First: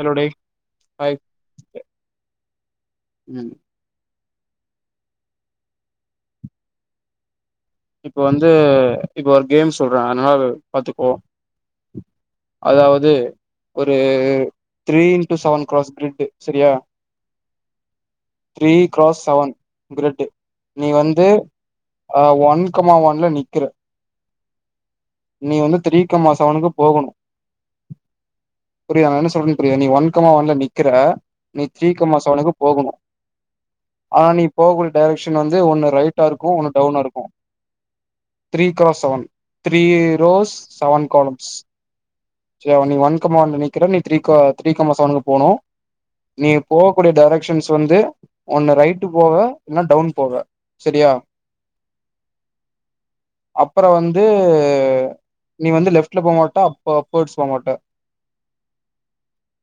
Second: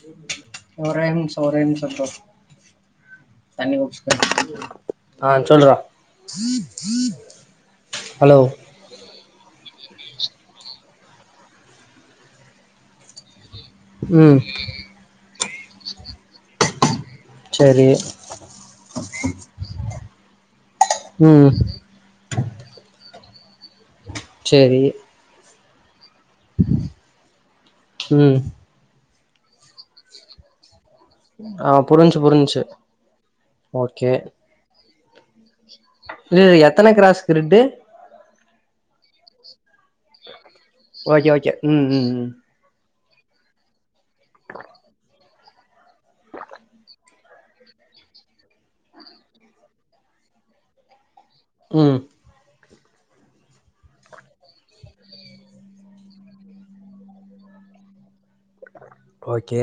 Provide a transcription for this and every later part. hello டேய் ஒரே hi நிமிஷோ ஒரே நிமிஷோ ப்ரோ ம் தண்ணி குடிச்சிக்குற ஆ சொல்ட்றா இப்போ வந்து இப்போ ஒரு கேம்ஸ் சொல்ற அதனால பாத்துக்கோ அதாவது ஒரு ம் three in two seven cross grid சரியா சேரி த்ரீ கிராஸ் செவன் கிரிட்டு நீ வந்து ம் ஒன் கமா ஒன்ல நி க்கிற ச்சேரி நீ ஒன்னு த்ரீ மாசனுக்கு போகணு ம் புரி நா என்ன சொன் [unintelligible] நீ ஒன்கமா வல நீ க்கிற நீ ஆ த்ரீ புரிஞ்சு கமாசவனுக்கு புரிஞ்சு போகணு ஓகே ஆனா நீ போக டைரெக்ஷன் வந் து ஒன்னு ரைட்டா இது இருக்கு ஒன்னு எத்தன டவுனா இருக்கு கிராஸ் கிரிட்டு த்ரீ க செவன் த three rows seven okay columns okay ம் ம் ம் சரியா நீ ஒன் கமா ஒன் நிக்கிற நீ த்ரீ க கமா செவன்க்கு போனு நீ போக்கூடிய டேரெக்ஷன்ஸ் வந்து ஒன்னு ரைட்டு போக இல்ல டவுன் போக செரியா உம் அப்பற வந்து நீ வந்து லெஃப்ட்ல போ மாட்ட அப்ப பெட் சொல்ல‌மாட்ட ஓகே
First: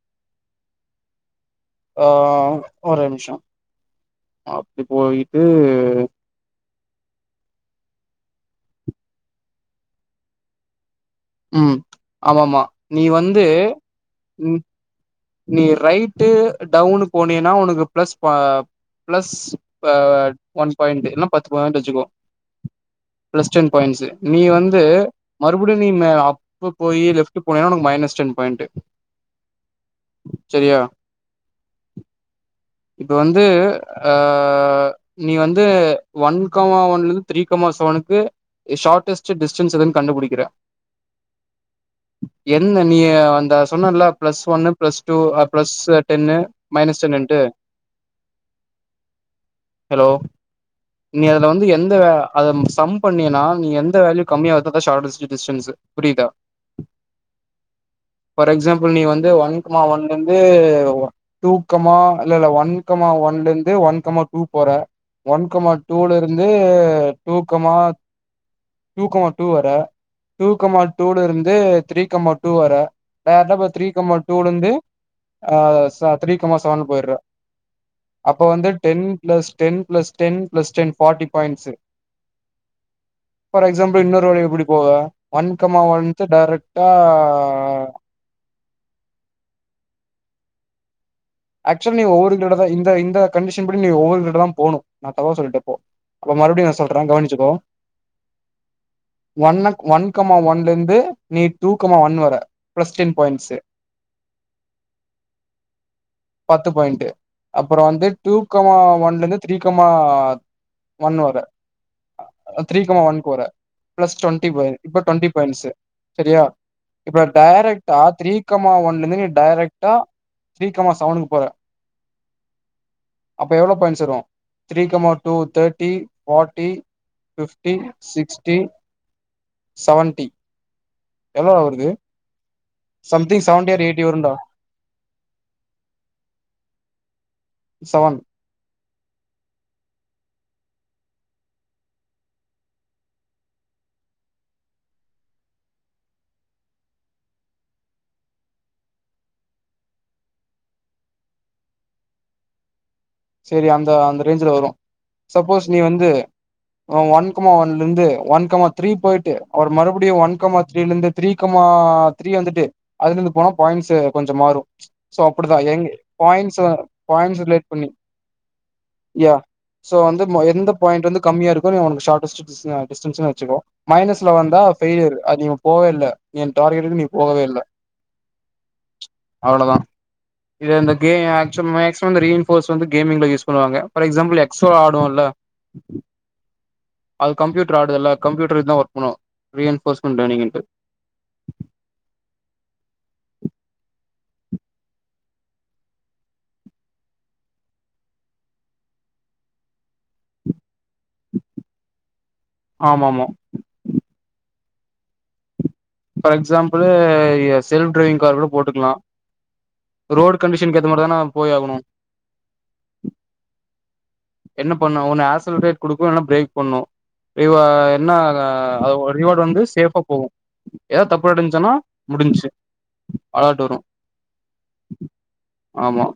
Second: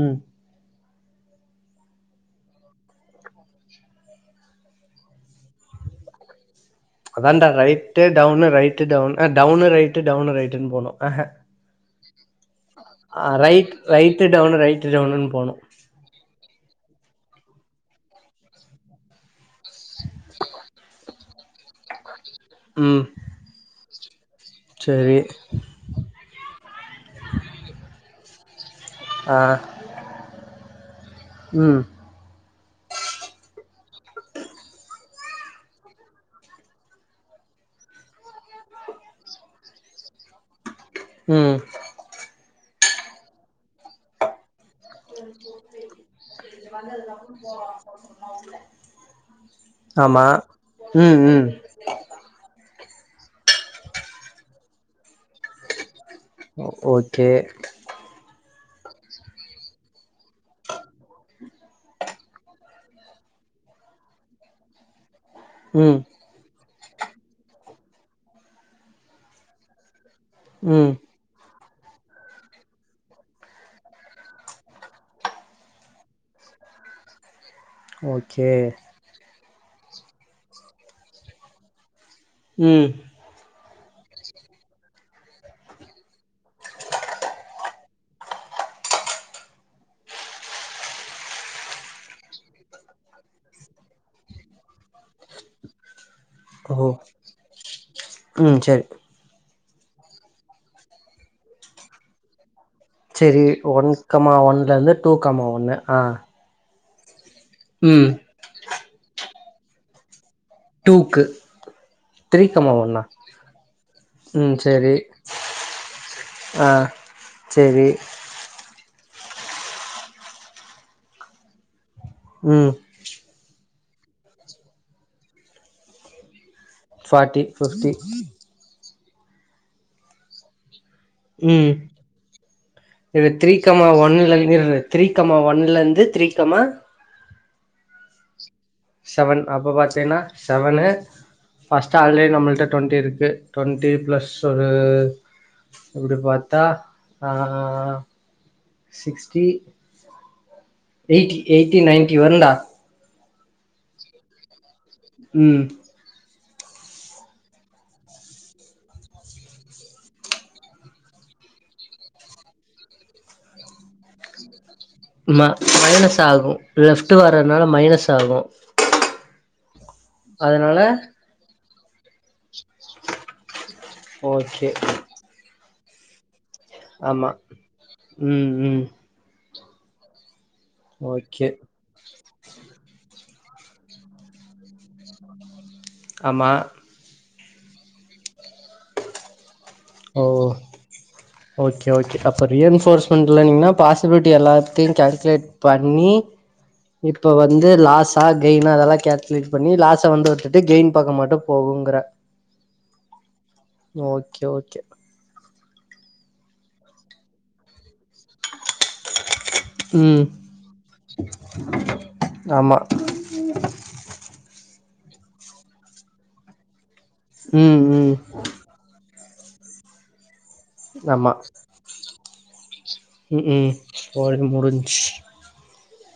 உம் ஆஹ் ஒரே நிம்ஷோ அப்டி போயிட்டு அதான்டா ரைட்டு டவுனு ரைட்டு டவுனு அஹ் டவுனு ரைட்டு டவுனு ரைட்டுன் போனு அஹ ஆமாம்மா ஆஹ் ரைட் ரைட்டு டவுனு ரைட்டு டவுனுன் நீ ரைட் ட்டு டவுனு போனினா உனக்கு ப்ளஸ் பா ப்ளஸ் அஹ் ஒன் பாய்ண்ட்டு இல்ல பத்து பாய்ண்ட்டு வச்சுக்குவோ ம் ப்ளஸ் டென் பாய்ண்ட்ஸு நீ வந்து சேரி மறுபடியு நீனு அப்பு போய் லெஃப்ட்டு போனினா உனக்கு மைனஸ் டென் பாய்ண்ட்டு ஆஹ் செரியா இப்ப வந்து ஆஹ் நீ வந்து ஒன் கமா ஒன்லருந்து த்ரீ கமா செவனுக்கு எ ஷார்ட்டஸ்ட்டு டிஸ்டன்ஸ் எதுன் கண்டுபுடிக்கிற உம் என்ன நீயி அந்த சொன்னல்ல ப்ளஸ் ஒன்னு ப்ளஸ் டூ ஆஹ் ப்ளஸ்சு டென்னு மைனஸ் டென்னுன்ட்டு ஹலோ ஆமா ம் நீ ம் அதுல வந்து எந்த அதும் சம் பண்ணினா நீ எந்த வேல்யூ கம்மியாகுதோ அதா ஷார்ட்டஸ்ட்டு டிஸ்டன்ஸ்சு புரியுதா ஓ ஓகே ஃபார் எக்ஸாம்பிள் நீ வந்து ஒன் கமா ஒன்லருந்து டூ கமா இல்லல்ல ஒன்கமா ஒன்ல இருந்து ஒன்கமா டூ போற ஒன்கமா ம் டூலருந்து இப்ப two comma two comma two வர டூ கமா ம் டூலருந்து த்ரீ கமா டூ வர டேரக்டா இப்ப த்ரீ கமா டூலருந்து ஆஹ் ச த்ரீ கமா சவன் போய்ற அப்ப ஓகே வந்து ten plus ten plus ten plus ten forty points உம் அஹ் எக்ஸாம்பிள் இன்னொரு வழி எப்புடி போவ ஒன் கமா ஒன்க்கு டேரக்ட்டா ஆக்சுவல் நீங்க ஒவ்வொரு தட தா இந்த இந்த கண்டிஷன் படி நீங்க ஒவ்வொரு தட தா போனு நா தவ்வா சொல்லிட்டே இப்போ அத மறுப்டியு நா ஓ சொல்றே கவனிச்சுக்கோ ம் சரி ஒன்னு ஒன்கமா ஒன்ல இருந்து நீ டூக்கமா ஒன் வர பிளஸ் டென் செரி பாயிண்ட்ஸ் ஒன் கமா ஒன்ல இருந்து டூ கமா ஒண்ணு ஆஹ த்து பாயிண்டு அப்புறம் வந்து டூக்கமா ஒன்லந்து த்ரீகமா ஒன் டூக்கு வர த்ரீ கமா த்ரீகமா ஒன்னா ஒன்க்கு வர பிளஸ் டுவென்டி ம் வர சரி இப்ப டுவென்டி பாய்ண்ட்ஸ் சரியா ஆ இப்ப சரி டைரக்ட்டா த்ரீகமா ஒன் ந்தனு டைரெக்ட்டா த்ரீகமா செவனுக்கு போற ம்ஹ் zero three comma two thirty forty forty fifty fifty sixty seventy எவ்ளோ ம் வருது இது something seventy three comma or eighty வருண்டா ஒன்னலந்து த்ரீகமா ஒன்னுல இருந்து த்ரீகமா செவன் செவன் அப்ப பாத்தீன்னா செவனு பஸ்ட் ஆல்ரெடி நம்மள்ட்ட டுவெண்ட்டி இருக்கு டுவெண்ட்டி பிளஸ் ஒரு இப்டி பாத்தா ஆஹ் சிக்ஸ்டி எயிட்டி எயிட்டி நைன்டி வருண்டா செரி அந்த அந்த ரேஞ்ச்ல வரும் ம் சப்போஸ் நீ வந்து ஒன்கமா ஒன்ல இருந்து ஒன்கமா த்ரீ போயிட்டு அவர் மறுபடியும் ஒன்கமா த்ரீல இருந்து த்ரீகமா த்ரீ வந்துட்டு அதுல இருந்து போனா பாயிண்ட்ஸ் கொஞ்சோ மாறும் ம மைனஸ் ஆகும் லெஃப்ட் பாயிண்ட்ஸ் வர்றதுனால ரிலேட் பண்ணி மைனஸ் ஆகும் யா பா சோ வந்து எந்த அதனால பாயிண்ட் வந்து கம்மியா இருக் உனக்குசார்ட்டஸ்ட் டிஸ்டன்ஸ்ல வச்சுக்கோ மைனஸ்ல வந்தா ஓகே ஃபெய்லியர் போவே இல்ல என் டார்கெட்டுக்கு நீ ஆமா போகவே இல்லை ம் ம் அவ்வளோதான் ஓகே [unintelligible] இப்ப வந்து கேமிங்ல யூஸ் பண்ணுவாங்க ஃபார் எக்ஸாம்பிள் எக்ஸோ ஆடுவோல்ல ஆமா அது கம்யூட்டர் ஆடுதுல ல கம்யூட்டர் இதான் வொர்க் பண்ணும் ஓ ஓகே ஓகே அப்ப ரீயன்போர்ஸ் பண்ணலைனா பாசிபிலிட்டி எல்லாத்தையும் கால்குலேட் பண்ணி இப்ப வந்து லாஸா கெயினா அதெல்லாம் கால்குலேட் பண்ணி லாஸ வந்து ஒருத்துட்டு கெயின் பாக்க மட்டு போகுங்கற ஆமா ஆமா okay okay for example self driving car கூட போட்டுக்கலா உம் ரோடு கண்டிஷனுக்கு ஏத்த மாரி தான போய் ஆகணு ஆமா என்ன ப்ப ஒன்னு ஒன்னு ஆசலடேட் கொடுக்கு இல்ல பிரேக் பண்ணு இவ ம் என்ன ம் ரிவார்டு வந்து சேஃபா போகு ஏதாவது தப்பு ஆமா நடந்துச்சுன்னா முடிஞ்ச்சு உம் அலாட் உம் வரு போ முடிஞ்சு ஆமா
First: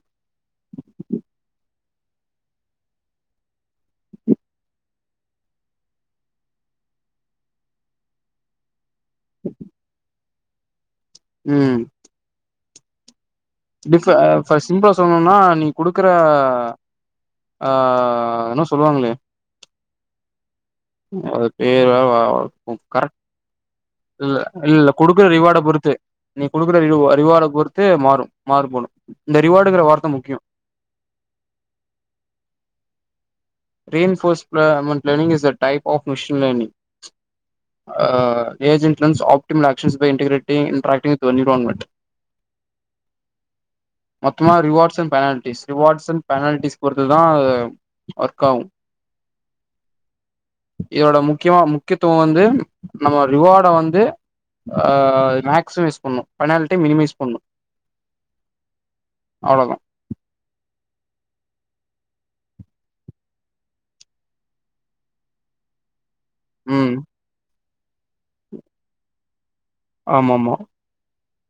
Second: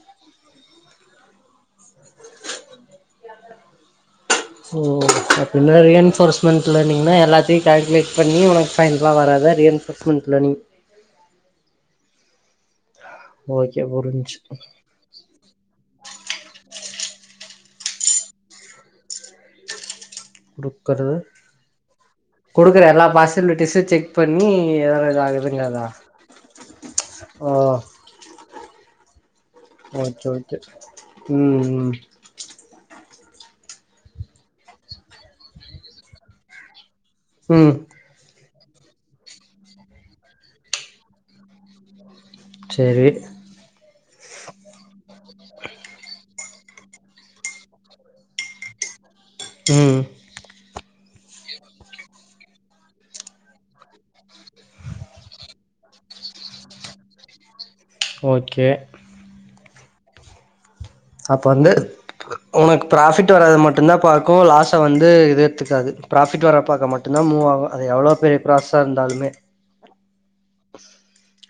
ம் அப்டினா ரீன்ஃபோர்ஸ்மெண்ட்ல இருந்தீங்கனா எல்லாத்தையு கால்குலேட் பண்ணி உனக் ஃபைனலா வராத ரீன்ஃபோர்ஸ்மெண்ட் பழனி உம் ஓகே டிஃபா புரிஞ்சு ஃபா சிம்பிளா சொன்னணுனா நீ கொடு க்கற ஆஹ் [unintelligible] அது பெயர் குடுக்குற எல்லா பாசிபிலிட்டிஸு செக் எல்லா பண்ணி இல்ல எதனா இது குடுக்குற ரிவார்டு ஆகுதுங்கிறதா பொறுத்து நீ குடுக்குற ரிவார்ட ஓ பொறுத்து மாறும் மாறுபடு இந்த ரிவார்டுங்கிற வார்த்த ஓகே முக்கிய ஓகே ம் ம் reinforcement is a type of machine learning ம் ஆஹ் agent learns optimal action by integrating and interacting with environment செரி மொத்தமா ரிவார்ட்ஸ் [inaudible] ரிவார்ட்ஸ் அண்ட் பெனால்டி பொறுத்து தா காவு உம் இதோட முக்கியமா முக்கியத்துவ வந்து நம்ம ரிவார்ட வந்து ஆஹ் மேக்சிமைஸ் பண்ணு பெனால்ட்டி மினிமைஸ் பண்ணு ஓகே அவ்லதா அப்ப வந்து உனக்கு ப்ராஃபிட் வராத மட்டும்தா பாக்கு லாஸ் வந்து இது எத்துக்காது ப்ராஃபிட் வர பக்க ம் மட்டுந்தா மூவ் ஆகு அது எவ்வளோ பெரிய ப்ராசஸா இருந்தாலுமே ஆமமா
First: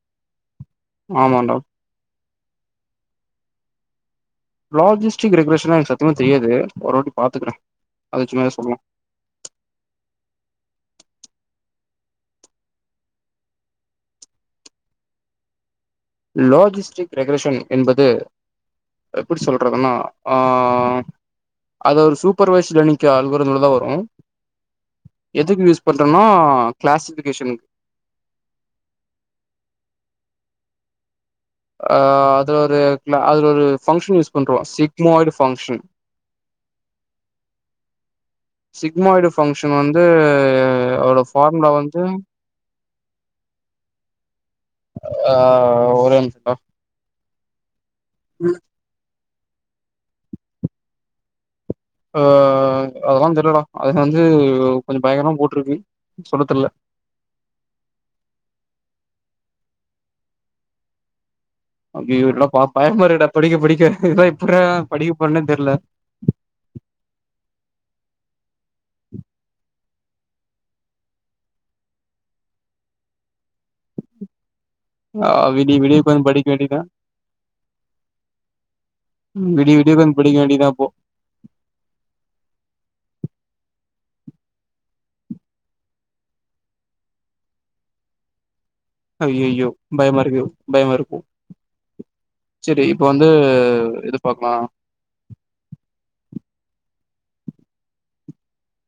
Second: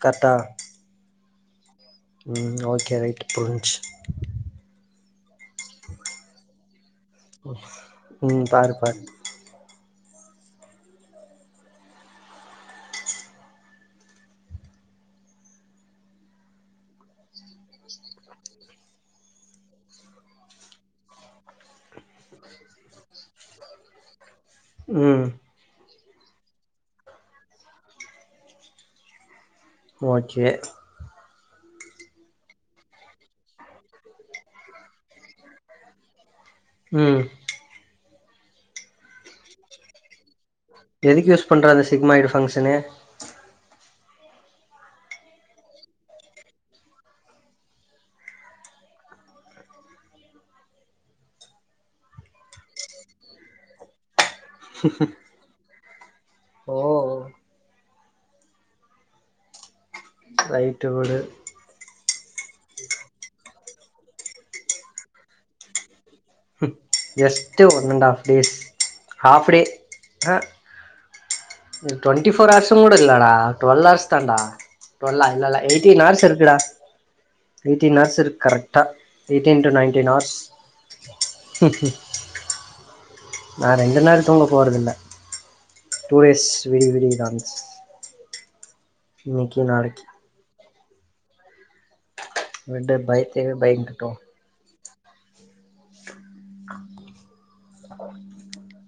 கரக்ட்ட ஆமாண்டா ம் ஓகே ரைட் புரிஞ்சு லாஜிஸ்டிக் ரெகுலேஷன எனக்கு சத்தியமா தெரியாது ஒருவாட்டி பாத்துக்குற அத ம் வச்சுதா பாரு சொல்லுவோ பாரு லாஜிஸ்டிக் ரெகரஷன் என்பது எப்டி சொல்றதுனா ஆ அத ஒரு சூப்பர்வைஸ் லேர்னிங்கு அல்கோரிதம்லதா வரோ உம் பாத்தோனா கிளாசிபிகேஷனுக்கு ஓகே ஆ அதுல ஒரு அதுல ஒரு ஃபங்க்ஷன் யூஸ் பண்றோவ சிக்மாய்டு ஃபங்க்ஷன் உம் சிக்மாய்டு ஃபங்க்ஷன் வந்து அதோட தெதுக்கு யூஸ் ஃபார்முலா பண்ற அந்த வந்து சிக்மாயடு ஃபங்க்ஷனு ஆ ஒரே நிம்ஷோ உம் ஆ அதெல்லா தெர்லடா அது வ து கொஞ்சோ பயங்கரமா போட்டிருக்கு சொல்ல தெர்ல ஓ லைட்டு உடு அய்யய்யோ என்னடா பா பயமா இருக்குடா படிக்க படிக்க இதலா இப்புறா படிக்க போறனே தெர்ல உம் just one and half days half day ஆ டுவென்டி ஃபோர் ஹார்சும் கூட இல்லடா டுவல்வ் ஹார்ஸ் தான்டா டுவல்லா ஆ இல்லல்ல விடிய எயிட்டீன் விடிய ஹார்ஸ் உக்காந்து படிக்க இருக்குடா வேண்டியதான் எயிட்டீன் ஹார்ஸ் இரு கரெக்டா எயிட்டீன் டூ விடிய விடிய நைன்டீன் உக்காந்து ஹார்ஸ் படிக்க வேண்டியதான் அப்போ உம் உம் நா ரெண்டு நாள் தூங்க போறதில்ல டூ டேஸ் விடி விடிய இதா [inaudible] அய்யய்யோ பயமா இருக்கு பயம இருக்கோ செரி விடு இப்ப வந்து பயத்தவே பயந்துட்டோ எது பாக்கலா [unintelligible]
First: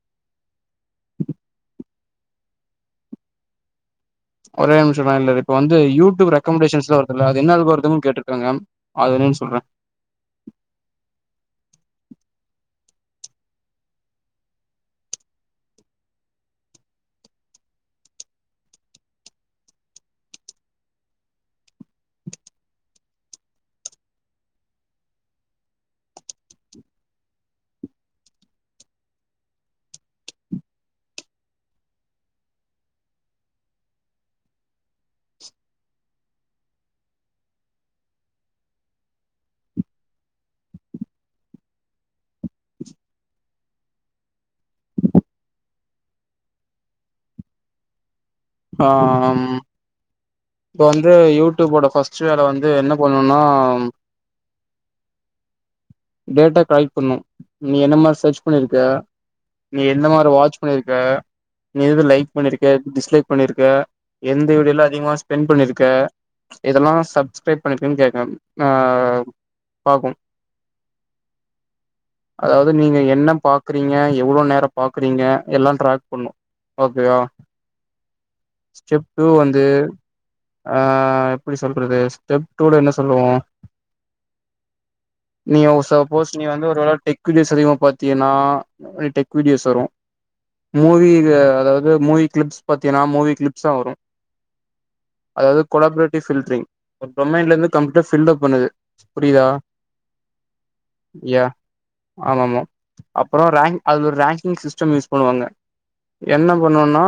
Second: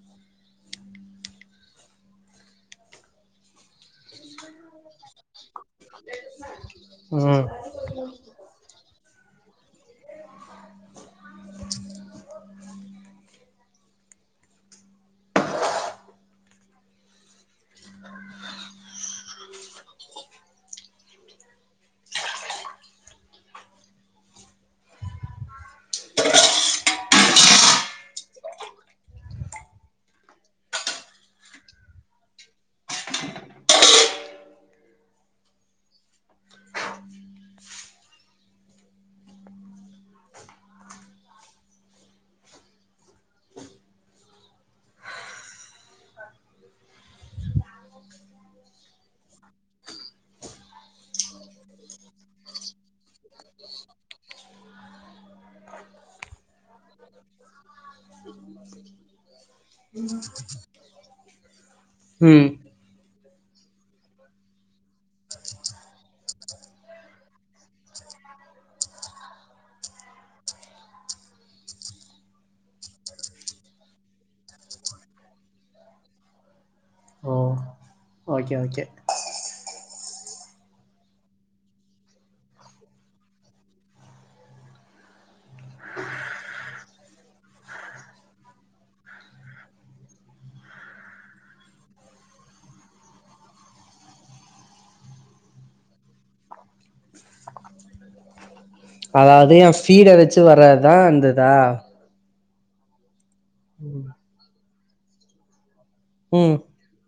ஒரே நிமிஷம் லயின்ல இரு இப்ப வந்து யூடியூப் ரெகம்டேஷன்ஸ்லா வருதுல அது ம் என்ன அல்கோரிதம்னு கேட்டுருக்காங்க அது என்னென்னு சொல்றே ஆம் இப்போ வந்து யூடியூபோட ஃபர்ஸ்ட் ஷேர வந்து என்ன பண்ணுன்னா டேட்டா கலெக்ட் பண்ணு நீ என்ன மார் சர்ச் பண்ணிருக்க நீ என்ன மாரி வாட்ச் பண்ணிருக்க நீ எது லைக் ம் பண்ணிருக்க டிஸ்லைக் பண்ணிருக்க எந்த வீடியோல அதிகம ஸ்பெண் பண்ணிருக்க இதெல்லா சப்ஸ்கிரைப் பண்ணீர்கனு கேக்கூ ஆ பாக்கூ அதாவது நீங்க என்ன பாக்குறீங்க எவ்ளோ நேரோ பாக்குறீங்க எல்லா டிராக் பண்ணு ஓகேயா oh okay okay step two வந்து ஆ எப்டி சொல்றது ஸ்டெப் டூல என்ன சொல்லுவோ நீ ஓ சப்போஸ் நீ வந்து ஒருவேள டெக் வீடியோஸ் அதிகமா பாத்தீயனா டெக் வீடியோஸ் வரோ மூவி அதாவது மூவி கிளிப்ஸ் பாத்தீயனா மூவி கிளிப்ஸ்சா வரோ அதாவது கொலாபரேட்டிவ் ஃபில்ட்ரிங் டொமைன்ல இருந்து கம்ப்ளீட்டா ஃபில்லப் பண்ணுது புரியுதா அதாது எ ஃபீட் த வெச்சு வரதுதா அந்த இதா அப்பறோ ரேங்க் அதுல ஒரு ரேங்கிங் சிஸ்டம் யூஸ் பண்ணுவாங்க என்ன ம் பண்ணுன்னா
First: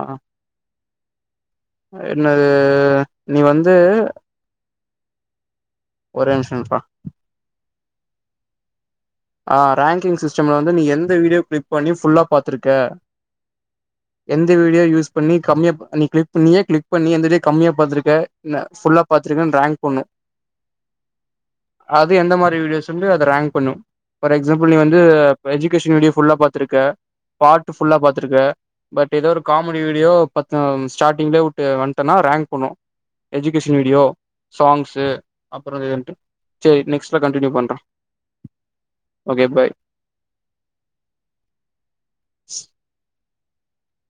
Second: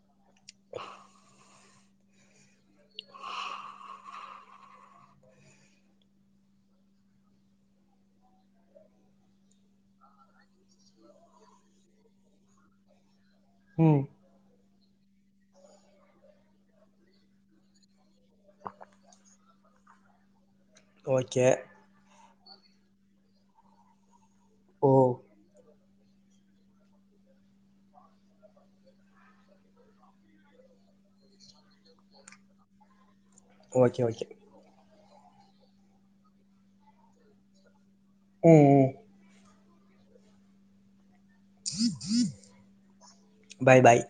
ஆஹ் என்னது நீ வந்து ஒரே நிம்சம்பா ஆஹ் ரேங்கிங் சிஸ்டம்ல வந்து நீ எந்த வீடியோ கிளிக் பண்ணி ஃபுல்லா பாத்துருக்க ம் எந்த வீடியோ யூஸ் பண்ணி கமியாப் நீ க்ளிப் நீயே கிளிக் பண்ணி எந்த வீடியோ கம்மியா பாத்துருக்க ந ஃபுல்லா பாத்துருக்கனு ரேங்க் பண்ணனு ஓகே வீடியோஸுந்து அது ரேங்க் பண்ணு ஃபார் எக்ஸாம்புல் நீ ஓ வந்து எஜிகேஷன் வீடியோ ஃபுல்லா பாத்துருக்க பாட்டு ஃபுல்லா பாத்துருக்க பட் ஏதோ ஒரு காமெடி வீடியோ பத்து ஸ்டாட்டிங்லே உட்டு வந்ட்டனா ரேங்க் பண்ணு education video okay okay songs அப்புறொ இதுன்ட்டு செரி நெக்ஸ்ட்ல கண்டின்யூ பண்றே ம் ம் ஓகே பாய் [inaudible] பாய் பாய்